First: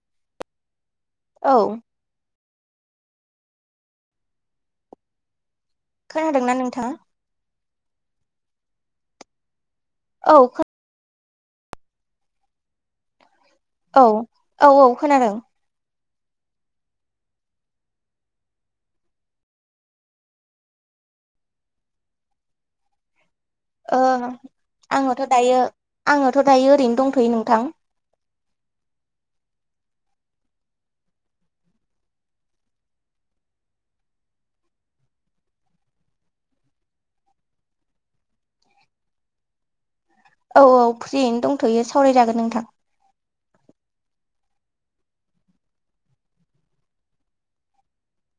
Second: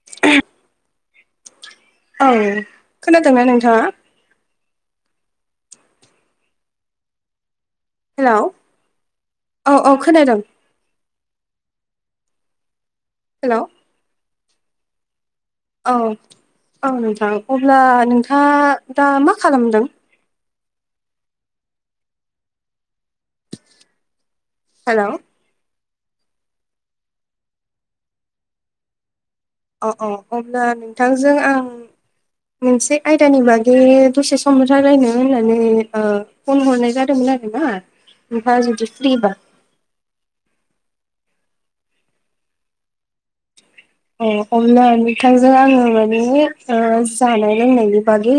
[inaudible] औ। ओं खोनादोंना नोंथांङा। खोनादों ना नोंथांङा। हेलौ औ औ खोनादों। हेलौ। औ औ औ खोनादों। औ औ नोंथां अब्ला नोंथाङा दा मा खालामदों। ओ हेलौ आंङोथ' दायो आंङोथ' दायो ओरैनो दंथ'यो नोंथां। अ अ अब्ला नोंथांजों आं। मोनसे आयदानि बागै दसे सम रायलायनो होननानै। फन हरनाय जादोंमोन आरोना नोंथांआ जुदि फ्रिबा। औ औ फ्रियैनो दंथ'यो सावरायजागोन नोंथां। अ अब्ला नोंथांजों आंङो माने जानाय लोंनायनि बागै।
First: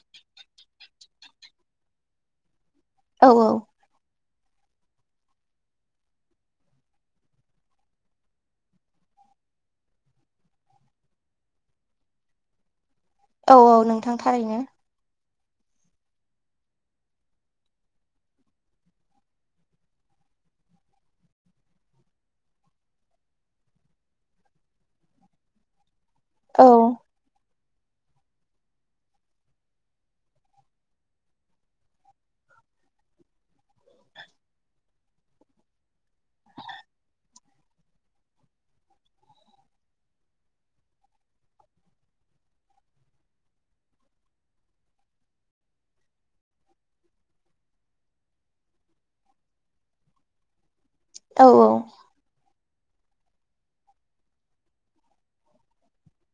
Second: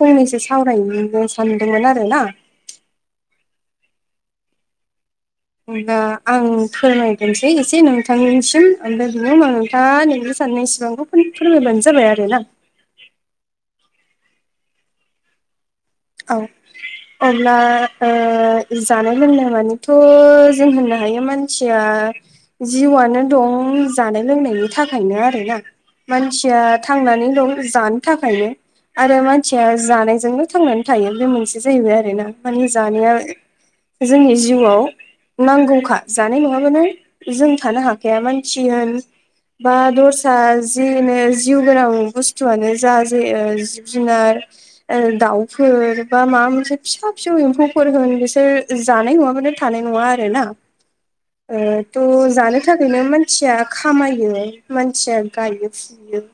फंनैसो सावरायनो सानदोंमोन आरो ना। औ औ। होमबा आं फोरमायगोरनोसै एसे नोंथांनिसिम ओमफ्राय बेनि उनाव नोंथाङा नोंनि साननाय सिबांखौ। एसे फोरमायबानो जाबाय आरो ना। औ औ नोंथां थारैनो। औ। अब्ला ओ जानाय लोंनाय मानिथ' जों होननो हायो मानसिया। जिवयानो होन जानाय लोंनायनि थाखायनो आरोना। मानसिया औ थांनानै दं। जानो थाखायनो आरो मानसिया जानायजोंनो थांनानै। थायो बे मोनसे जाहैबाय आरोना माने जानाया जोंनि जिउआव। नांगौखा जानाय नङाबानो जों थानो हाखाया मानसि होन। बा दस्रा जिनो जिउ गोनां बुस्थुआनो जा जे जिब जुनार। दाउ। फोर बा माबा मोनसे फिसा फिसौ एम्फौफोर होन बिसोर जानाय नङाबानो थानाय नङा आरो ना। औ ओ। थ' जानो थाखायनो मानसिया खामायो मानसिया गायो फुयो।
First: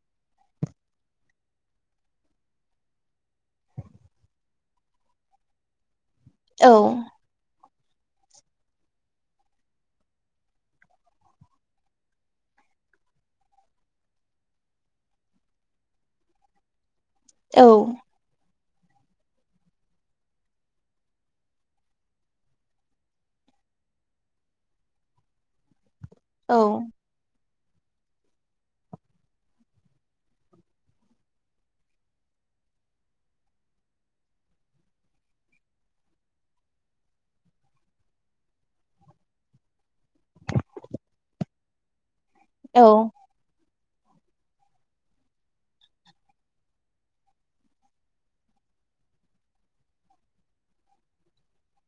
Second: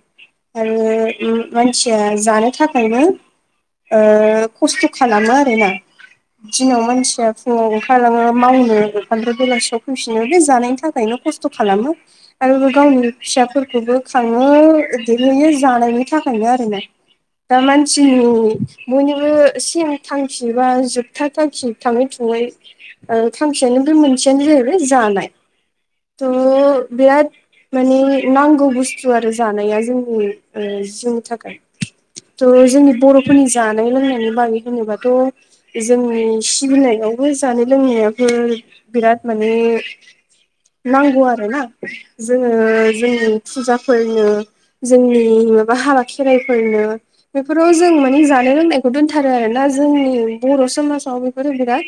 आरो मानसिया जानो थाखायनो। खस्थ' खालामो आरोना औ दिनाव मानसिया। फुंङाव ओंखारलांङो मावनो ओमफ्राय बेलासियाव फैफिनो बे जानायनि थाखायनो खस्थ' खालामो। आरो गावनि फिसाफोरखौबो खांङो जानायनि थाखायनो आरो ना। दा औ मानसिनि। बयनिबो सेम थांखि बा जोबथा थांखि थांङै थुङै। थांखियानो बे मोनसेयानो जाहैबाय जानाय औ थ' बिराद। माने नांगौ बुस्थु आरो जानाया जोंनि जिउनि थाखाय। थ' जोंनि बर'फोरनि जानाय लोंनायनि बागै होनोबाथ'। जोंनि सिबिनायावबो जानाय लोंनायाबो बिराद माने। नांगौ आरोना जोंङो औ जोंनि फुजाफोरनो जोंनि माबा हाबा खेराइफोरनो बेफोराव जों माने जा लोंनायखौ दोनथारो आरोना जोंनि बर' समाजाव बेफोरो बिराद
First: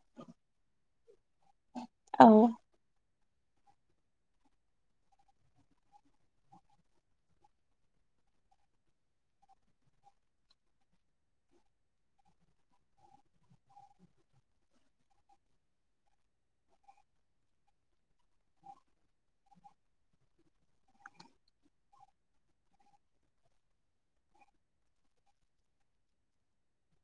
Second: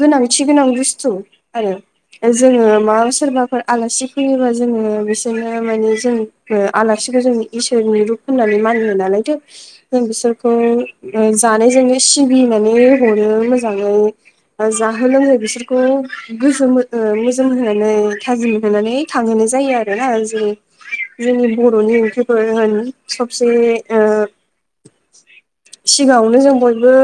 गोनांथि गोनां बुस्थु आरो औ जोङो मा सोरबाफोर आलासि फैयोबा जोङो बिसोरनो माने जों आलासिखौ जों इसोरनि रुप होननानै मानियो नालायथो जों बिसोर खौ जानायजोंनो सिबिनानै हरो मोजाङै जाहो लोंहो बिसोरखौ गोसो मोजोम होनानै थाजि मोनहोनानै। थांहोनो जायो आरो ना जे जोंनि बर'नि ओंख्रिफोर होन सबसे ओ सिगाङावनो जों बयबो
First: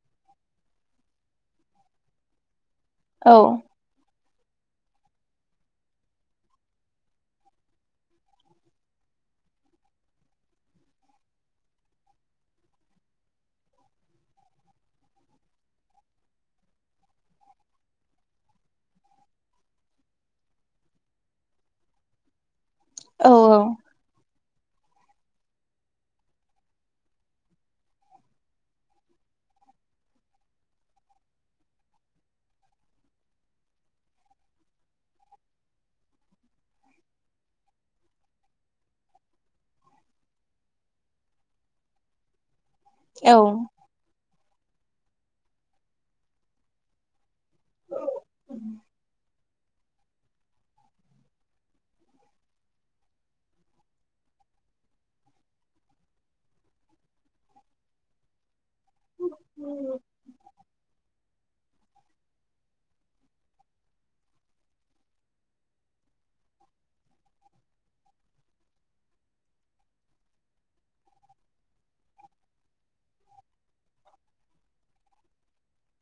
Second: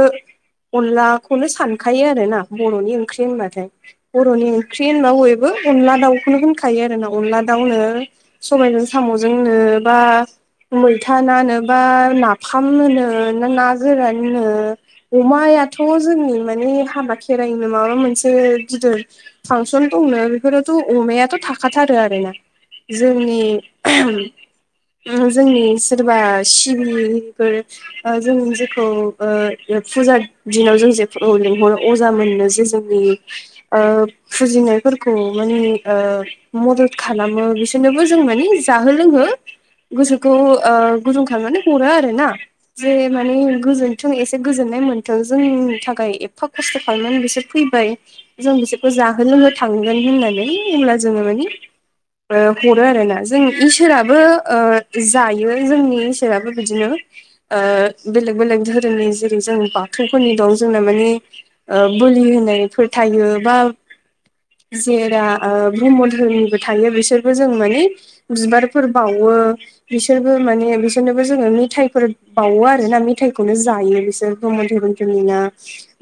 अनलाखौनो सानखायो आरोना बर'नि ओंख्रि होनबाथाय। बर'नि ओंख्रि होनना बयबो अनदला दाउखौनो होनखायो आरो ना अनला दाउनो सबायजों साम'जोंनो बा मैथा नानो बा नाफाम होनो नों ना नागोरान नो। अमायाथ' जोंनि माने हाबा खेराइनो माबा मोनसे गिदिर फांसन दंनो बेफोरावथ' अमायाथ' थाखाथारो आरोना। औ जोंनि जोंनि सोरबा सिबिफोर ओ जों जेखौ ओ फुजा दिनाव जों जे लिंहरो अजा मोनो जे जों ओ फुजिनायफोरखौ माने ओ मदद खालामो। बिसोरनोबो जों माने जाहो लोंहो गोसोखौ ओ गुदुं खालामनानै हरो आरो ना। जे माने गोजोनथों एसे गोजोननाय मोनथों जोंनि थाखाय एफा खस्थ' खालामनानै बिसोर फैबाय जों बिसोरखौ जाहो लोंहो थांगोन होननानै अब्ला जोङो मानि हरो आरोना जों इसोराबो ओ जायो। जोंनि इसोराबो बिदिनो ओ बेलेग- बेलेक धोरोमनि जेरै जों बाथौफोरनि दं जोंना माने बोलि होनायफोर थायो बा जेराव ओ ब्रह्म धोरोमनिबो थायो बिसोरबो जों मानि बिबारफोर बावो बिसोरबो माने बिसोरनोबो जोङो मेथाइफोर बावो आरो ना मेथायाइखौनो जायो बिसोर ब्रहम धोरोमधनि ना।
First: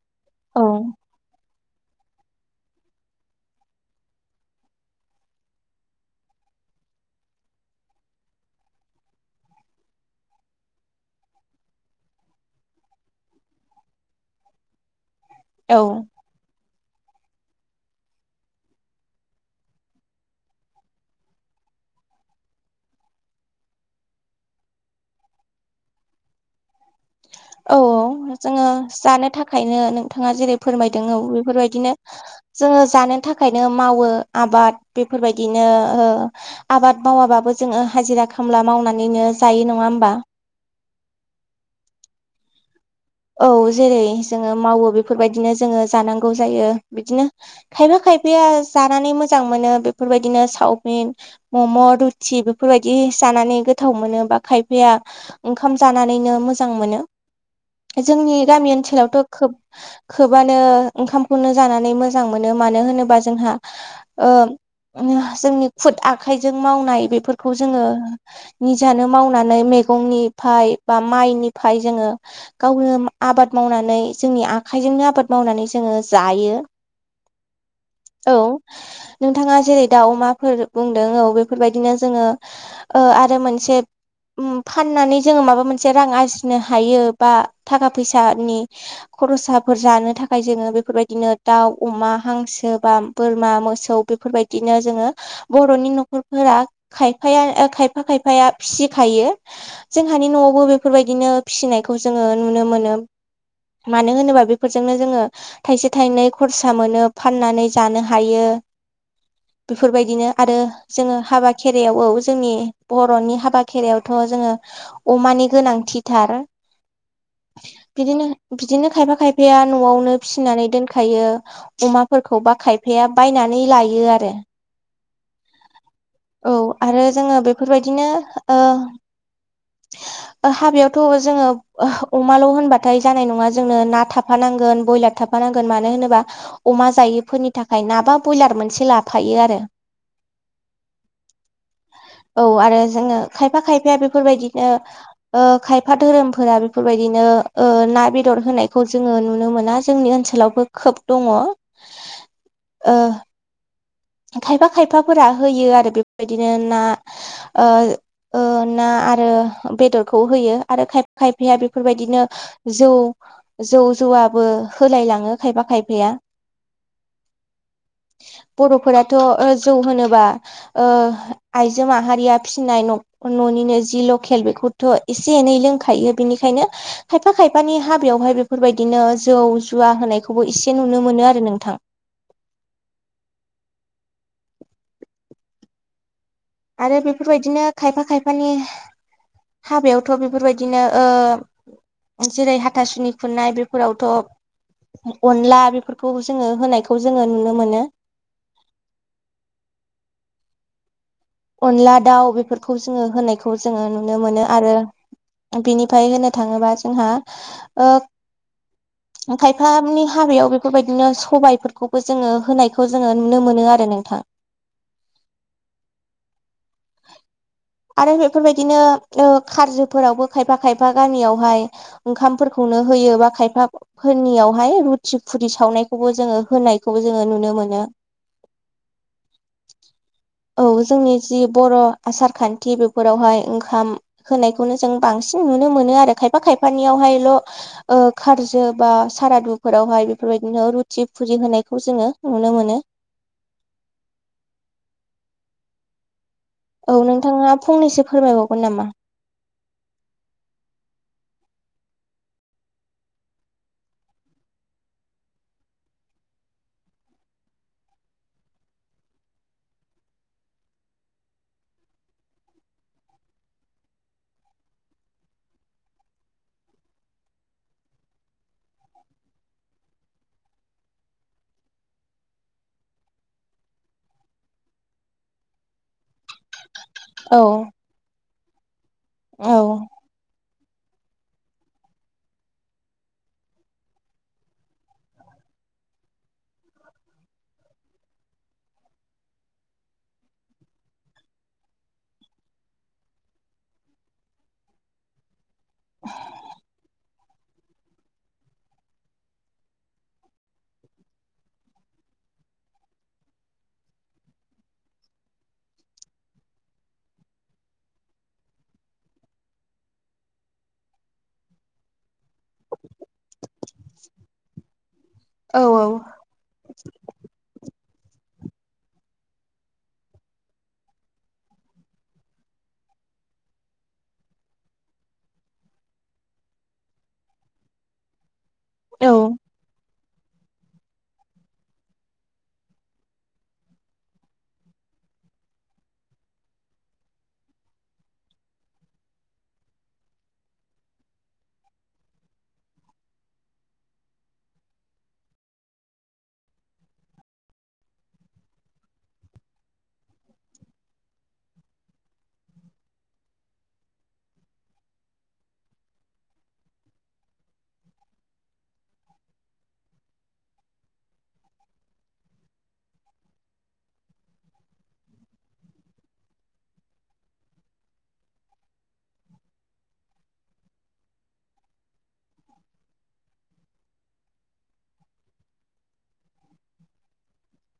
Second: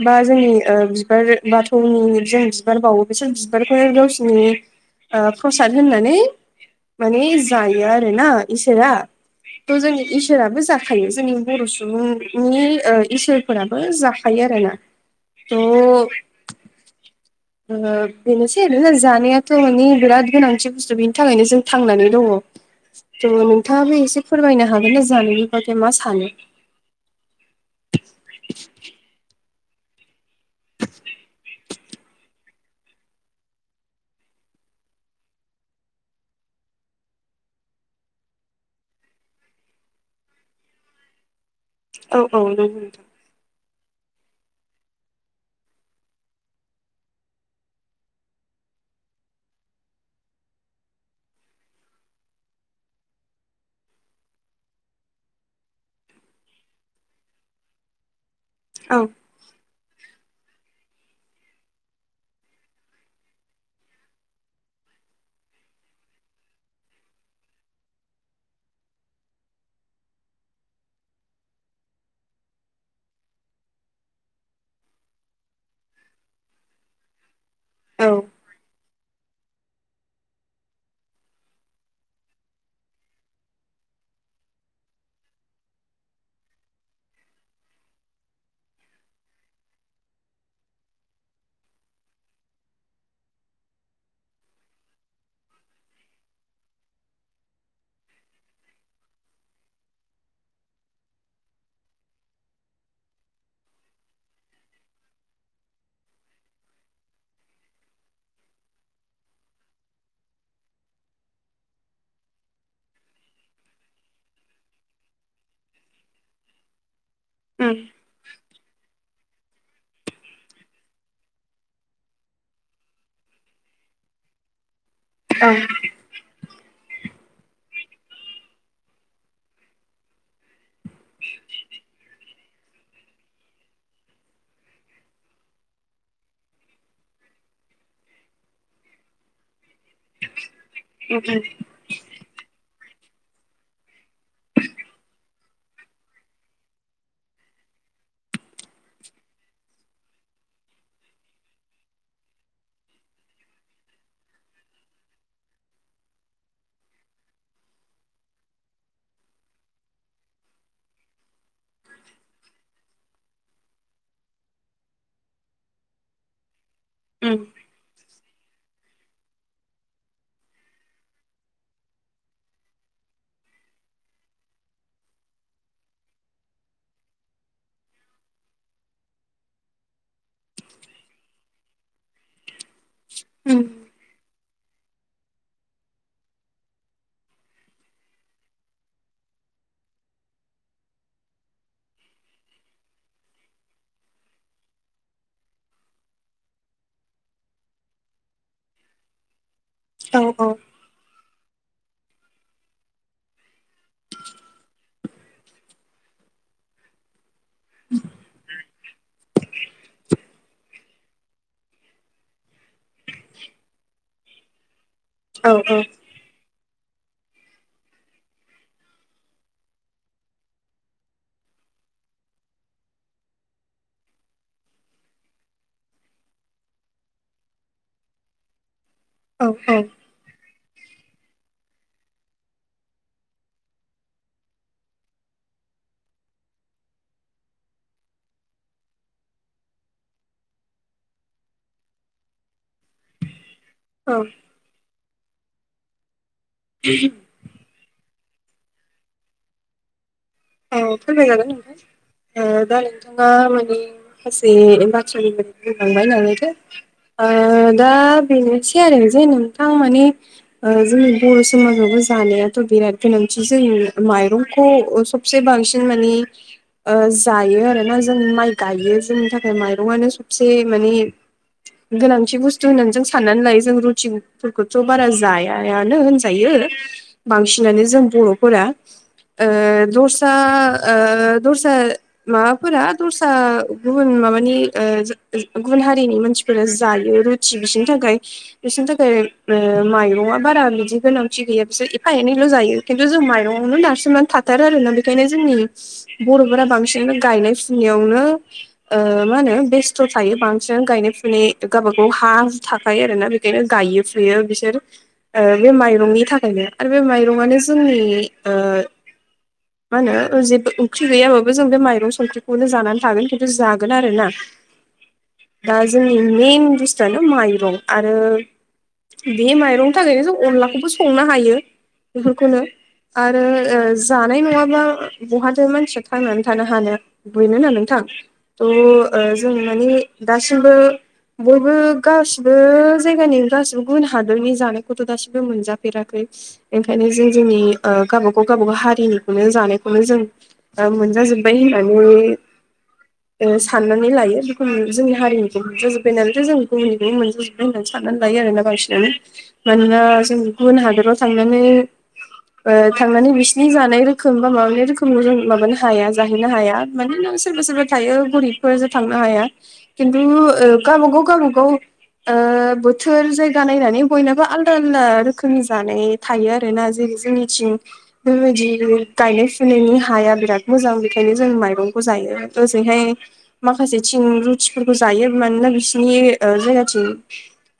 बा जोंनि औ ओ बिबार बाथौनि जों बिबार बावो बिसोर बिबारखौनो गावसिनि ओ प्रसाद होननानै माने जायो आरोना। इसोरा थ' जों इसोराबो जाख थायो जोंनि बर' सुबुंनि इसोरफोराबो जाखायो आरोना। औ थ' ओ बेनोसै आरोना जानायाथ' मानि बिराद गोनांथि बुस्थु बेनि थाखायनो जों थांनानै दङ ' नोंथाङाबो एसे फोरमायनो हागोन ना जानायनिबादथाय मा सानो। औ औ जोङो जानो थाखायनो नोंथाङा जेरै फोरमायदों औ बेफोरबायदिनो जोङो जानो थाखायनो मावो आबाद बेफोरबायदिनो ओ आबाद मावाबाबो जोङो हाजिरा खामला मावनानैनो जायो नङा होमबा। औ औ नंगौ। औ जेरै जोङो मावो बेफोरबायदिनो जोङो जानांगौ जायो बिदिनो खायफा खायफाया जानानै मोजां मोनो बेफोरबायदिनो सावमिन मम' रुटि बेफोरबायदि जानानै गोथाव मोनो बा खायफाया ओंखाम जानानैनो मोजां मोनो जोंनि गामि नोंथां ओनसोलावथ' खोब खोबानो ओंखामखौनो जानानै मोजां मोनो मानो होनोबा जोंहा ओ जोंनि खुद आखाइजों मावनाय बेफोरखौ जोङो निजानो मावनानै मैगंनिफाय बा माइनिफाय जोङो गावनो आबाद मावनानै जोंनि आखाइजोंनो आबाद मावनानै जोङो जायो। औ नोंथाङा जेरै दाउ अमाफोर बुंदों औ बेफोरबायदिनो जोङो ओ आरो मोनसे उम फाननानै जोङो माबा मोनसे रां आरजिनो हायो। बा थाखा फैसानि खरसाफोर जानो थाखाय जोङो बेफोरबायदिनो दाउ अमा हांसो बा बोरमा मोसौ बेफोरबायदिनो जोङो बर'नि न'खरफोरा खायफाया खायफा खायफाया फिसिखायो जोंहानि न'आवबो बेफोरबायदिनो फिसिनायखौ जोङो नुनो मोनो। मानो होनोबा बेफोरजोंनो जोङो थाइसे थाइनै खरसा मोनो फाननानै जानो हायो। [inaudible] बेफोरबायदिनो आरो जोङो हाबा खेराइायाव औ जोंनि बर'नि हाबा खेरायावथ' जोङो अमानि गोनांथिथार उम बिदिनो बिदिनो खायफा खायफाया न'आवनो फिसिनानै दोनखायो अमाफोरखौ बा खायफाया बायनानै लायो आरो। औ। औ आरो जोङो बेफोरबायदिनो ओ ओ हाबायावथ' जोङो अमाल' होनबाथाय जानाय नङा जोंनो ना थाफानांगोन बयलार थाफानांगोन, मानो होनोब्ला अमा जायैफोरनि थाखाय नाबा बयलार मोनसे लाफायो आरो। [unintelligible] औ आरो जोङो खायफा खायफाया बेफोरबायदिनो ओ खायफा धोरोम फोरा बेफोरबायदिनो ओ ना बेदर होनायखौ जोङो नुनो मोना जोंनि ओनसोलावबो खोब दङ। [inaudible] ओ खायफा खायफाफोरा होयो आरो बेफोरबायदिनो ना ओ ओ ना आरो बेदरखौ होयो आरो खायफाया बेफोरबायदिनो जौ जौ जौवाबो होलायलाङो खायफा खायफाया उम। फोराथ' जौ होनोबा आइजो माहारिया फिसिनाय न' न'निनो जि लकेल बेखौथ' एसे एनै लोंखायो। बेनिखायनो खायफा खायफानि हाबायावहाय बेफोरबायदिनो जौ जुवा होनायखौबो एसे नुनो मोनो आरो नोंथां। ओम। आरो बेफोरबायदिनो खायफा खायफानि हाबायावथ' बेफोरबायदिनो ओ जेरै हाथासुनि खुरनाय बेफोरावथ' अनला बेफोरखौ जोङो होनायखौ जोङो नुनो मोनो। औ औ। अनला दाउ बेफोरखौ जोङो होनायखौ जोङो नुनो मोनो आरो बिनिफ्राय होनो थाङोबा जोंहा ओ खायफानि हाबायाव बेफोरबायदिनो सबायफोरखौबो जोङो होनायखौ जोङो नुनो मोनो आरो नोंथां औ औ आरो बेफोरबायदिनो ओ खारजफोरावबो खायफा खायफा गामियावहाय ओंखामफोरखौनो होयो बा खायफा फोरनियावहाय रुथि फुरि सावनायखौबो जोङो होनायखौबो जोङो नुनो मोनो। औ औ। औ जोंनि जि बर' आसार खान्थि बेफोरावहाय ओंखाम होनायखौनो जों बांसिन नुनो मोनो आरो। खायफा खायफानियावहायल' ओ खारज बा सारादुफोरावहाय बेफोरबायदिनो रुथि फुज होनायखौ जोङो नुनो मोनो औ औ नोंथाङा फंनैसो फोरमायबावगोन नामा? औ फोरमायजागोन नोंथां ओ दा नोंथाङा माने माखासे बाथ्रानि बै बुंलांबाय नालाय थो ओ दा बेनोसै आरो जे नोंथां माने ओ जोंनि बर समाजावबो जानायाथ बिराद गोनांथि जों माइरंखौ सब से बांसिन मानि ओ जायो आरोना जों माइ गायो जोंनि थाखाय माइरङानो सबसे माने गोनांथि बुस्थु होननानै जों साननानै लायो जों रुटिफोरखौथ बारा जायायानो होन जायो औ बांसिनानो जों बर फोरा औ ओ दस ओ दस्रा माबाफोरा दस्रा गुबुन माबानि ओ गुबुन हारिनि मानसिफो रा जायो रुटि बिसोरनि थाखाय बिसोरनि थाखाय ओ माइरंआ बारा बिदि गोनांथि गैया बिसोर एफा एनैल जायो खिन्थु जों माइरंआवनो नारसिननानै थाथारो आरोना बेखायनो जोंनि बर फोरा बांसिन गायनाय यावनो ओ मा होनो बेस्थ थायो बांसिन गायनाय फुनाय गावबागाव हा हु थाखायो आरोना बे बेखायनो गायो फुयो बिसोर ओ बे माइरंनि थाखायनो आरो बे माइरंआनो जोंनि ओ मा होनो जेबो ओंख्रि गैयाबाबो जों बे माइरं संख्रिखौनो जानानै थागोन खिन्थु जागोन आरो ना औ दा जोंनि मेइन बुस्थुवानो माइरं आरो बे माइरंनि थाखायनो जों अनलाखौबो संनो हायो बेफोरखौनो आरो जानाय नङा बा बहाथो मानसिया थांनानै थानो हानो बेनो ना नोंथां थ जों माने दासिमबो बयबो गासिबो जायगानि गासिबो गुबुन हादोरनि जानायखौथ दासिबो मोनजाफेराखै ओंखायनो जों जोंनि आं गावबागाव गावबागाव हारिनि नो जानायखौनो जों मोनजाजोब्बाय होननानै ओ साननानै लायो बेखौ जोंनि हारिनिखौ मोनजाजोब्बाय नालायथ' जों गुबुनिनिखौबो मोनजाजोब्बाय होननानै साननानै लायो आरोना बांसिनानो मानोना जों गुबुन हादराव थांनानै ओ थांनानै बिसिनि जानाय खोम बा माबानि रोखोम माबानो हाया जाहैनो हाया मानोना नों सोरबा सोरबा थायो गरिब फोरजों थांनो हाया खिन्थु गावबा गाव गावबा गाव ओ बोथोर जायगा नायनानै बयनाबो आलदा आलदा रोखोम जानाय थायो आरोना जेरै जोंनिथिं बेबायदि गायनाय फुनायनि हाया बिराद मोजां बेखायनो जों माइरंखौ जायो ओजोंहाय माखासेथिं रुटिफोरखौ जायो मानोना बिसिनि ओ जायगाथिं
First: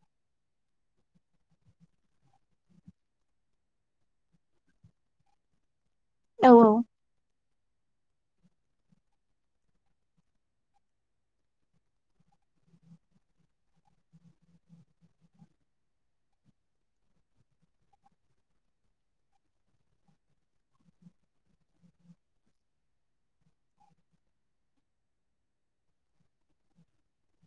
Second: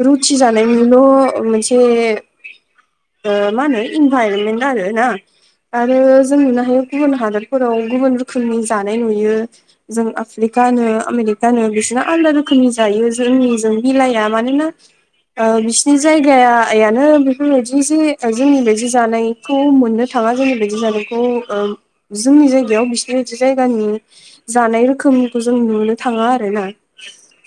रुटि जानायनिल मोनसे ऐ मा होनो इनभाइरनमेन्ट आरो ना आरो जों औ नुनो हायो गुबुन हादोरफोराव गुबुन रोखोमनि जानाय नुयो जों आफ्रिकानो आमेरिकानो बिसोरना आलदा रोखोमनि जायो जोंनिजों मिलाया मानोना ओ बिसिनि जायगायानो बेफोरबायदि जे जोंनि बादि जानाय खौ मोननो थाङा जोंनि बायदि जानायखौ जोंनि जायगायाव बिसिनि बायदि जायगानि जानाय रोखोमखौ जों नुनो थाङा आरो ना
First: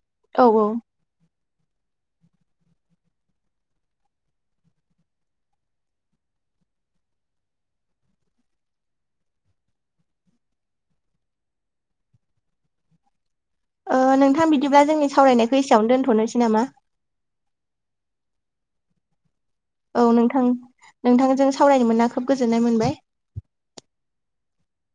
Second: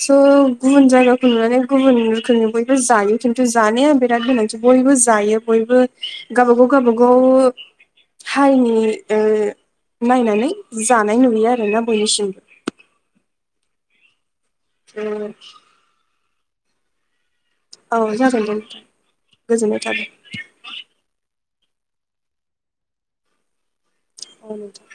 स' औ गुबुन जायगा नुनानै गुबुन रोखोमनि बयबो जायो खिन्थु जानाया बिराद गोनांथि बयबो जायो बयबो गावबागाव गावबागाव हारिनि ओ नायनानै जानाय नुयो आरोना बयनिसिमबो ओ नोंथां बिदिब्ला ओ जोंनि सावरायनायखौ एसेयावनो दोनथ नोसै नामा? औ जागोन दे गोजोननाय औ थाबाय नोंथां नोंथांजों सावरायनो मोनना खोब गोजोननाय मोनबाय ओं दे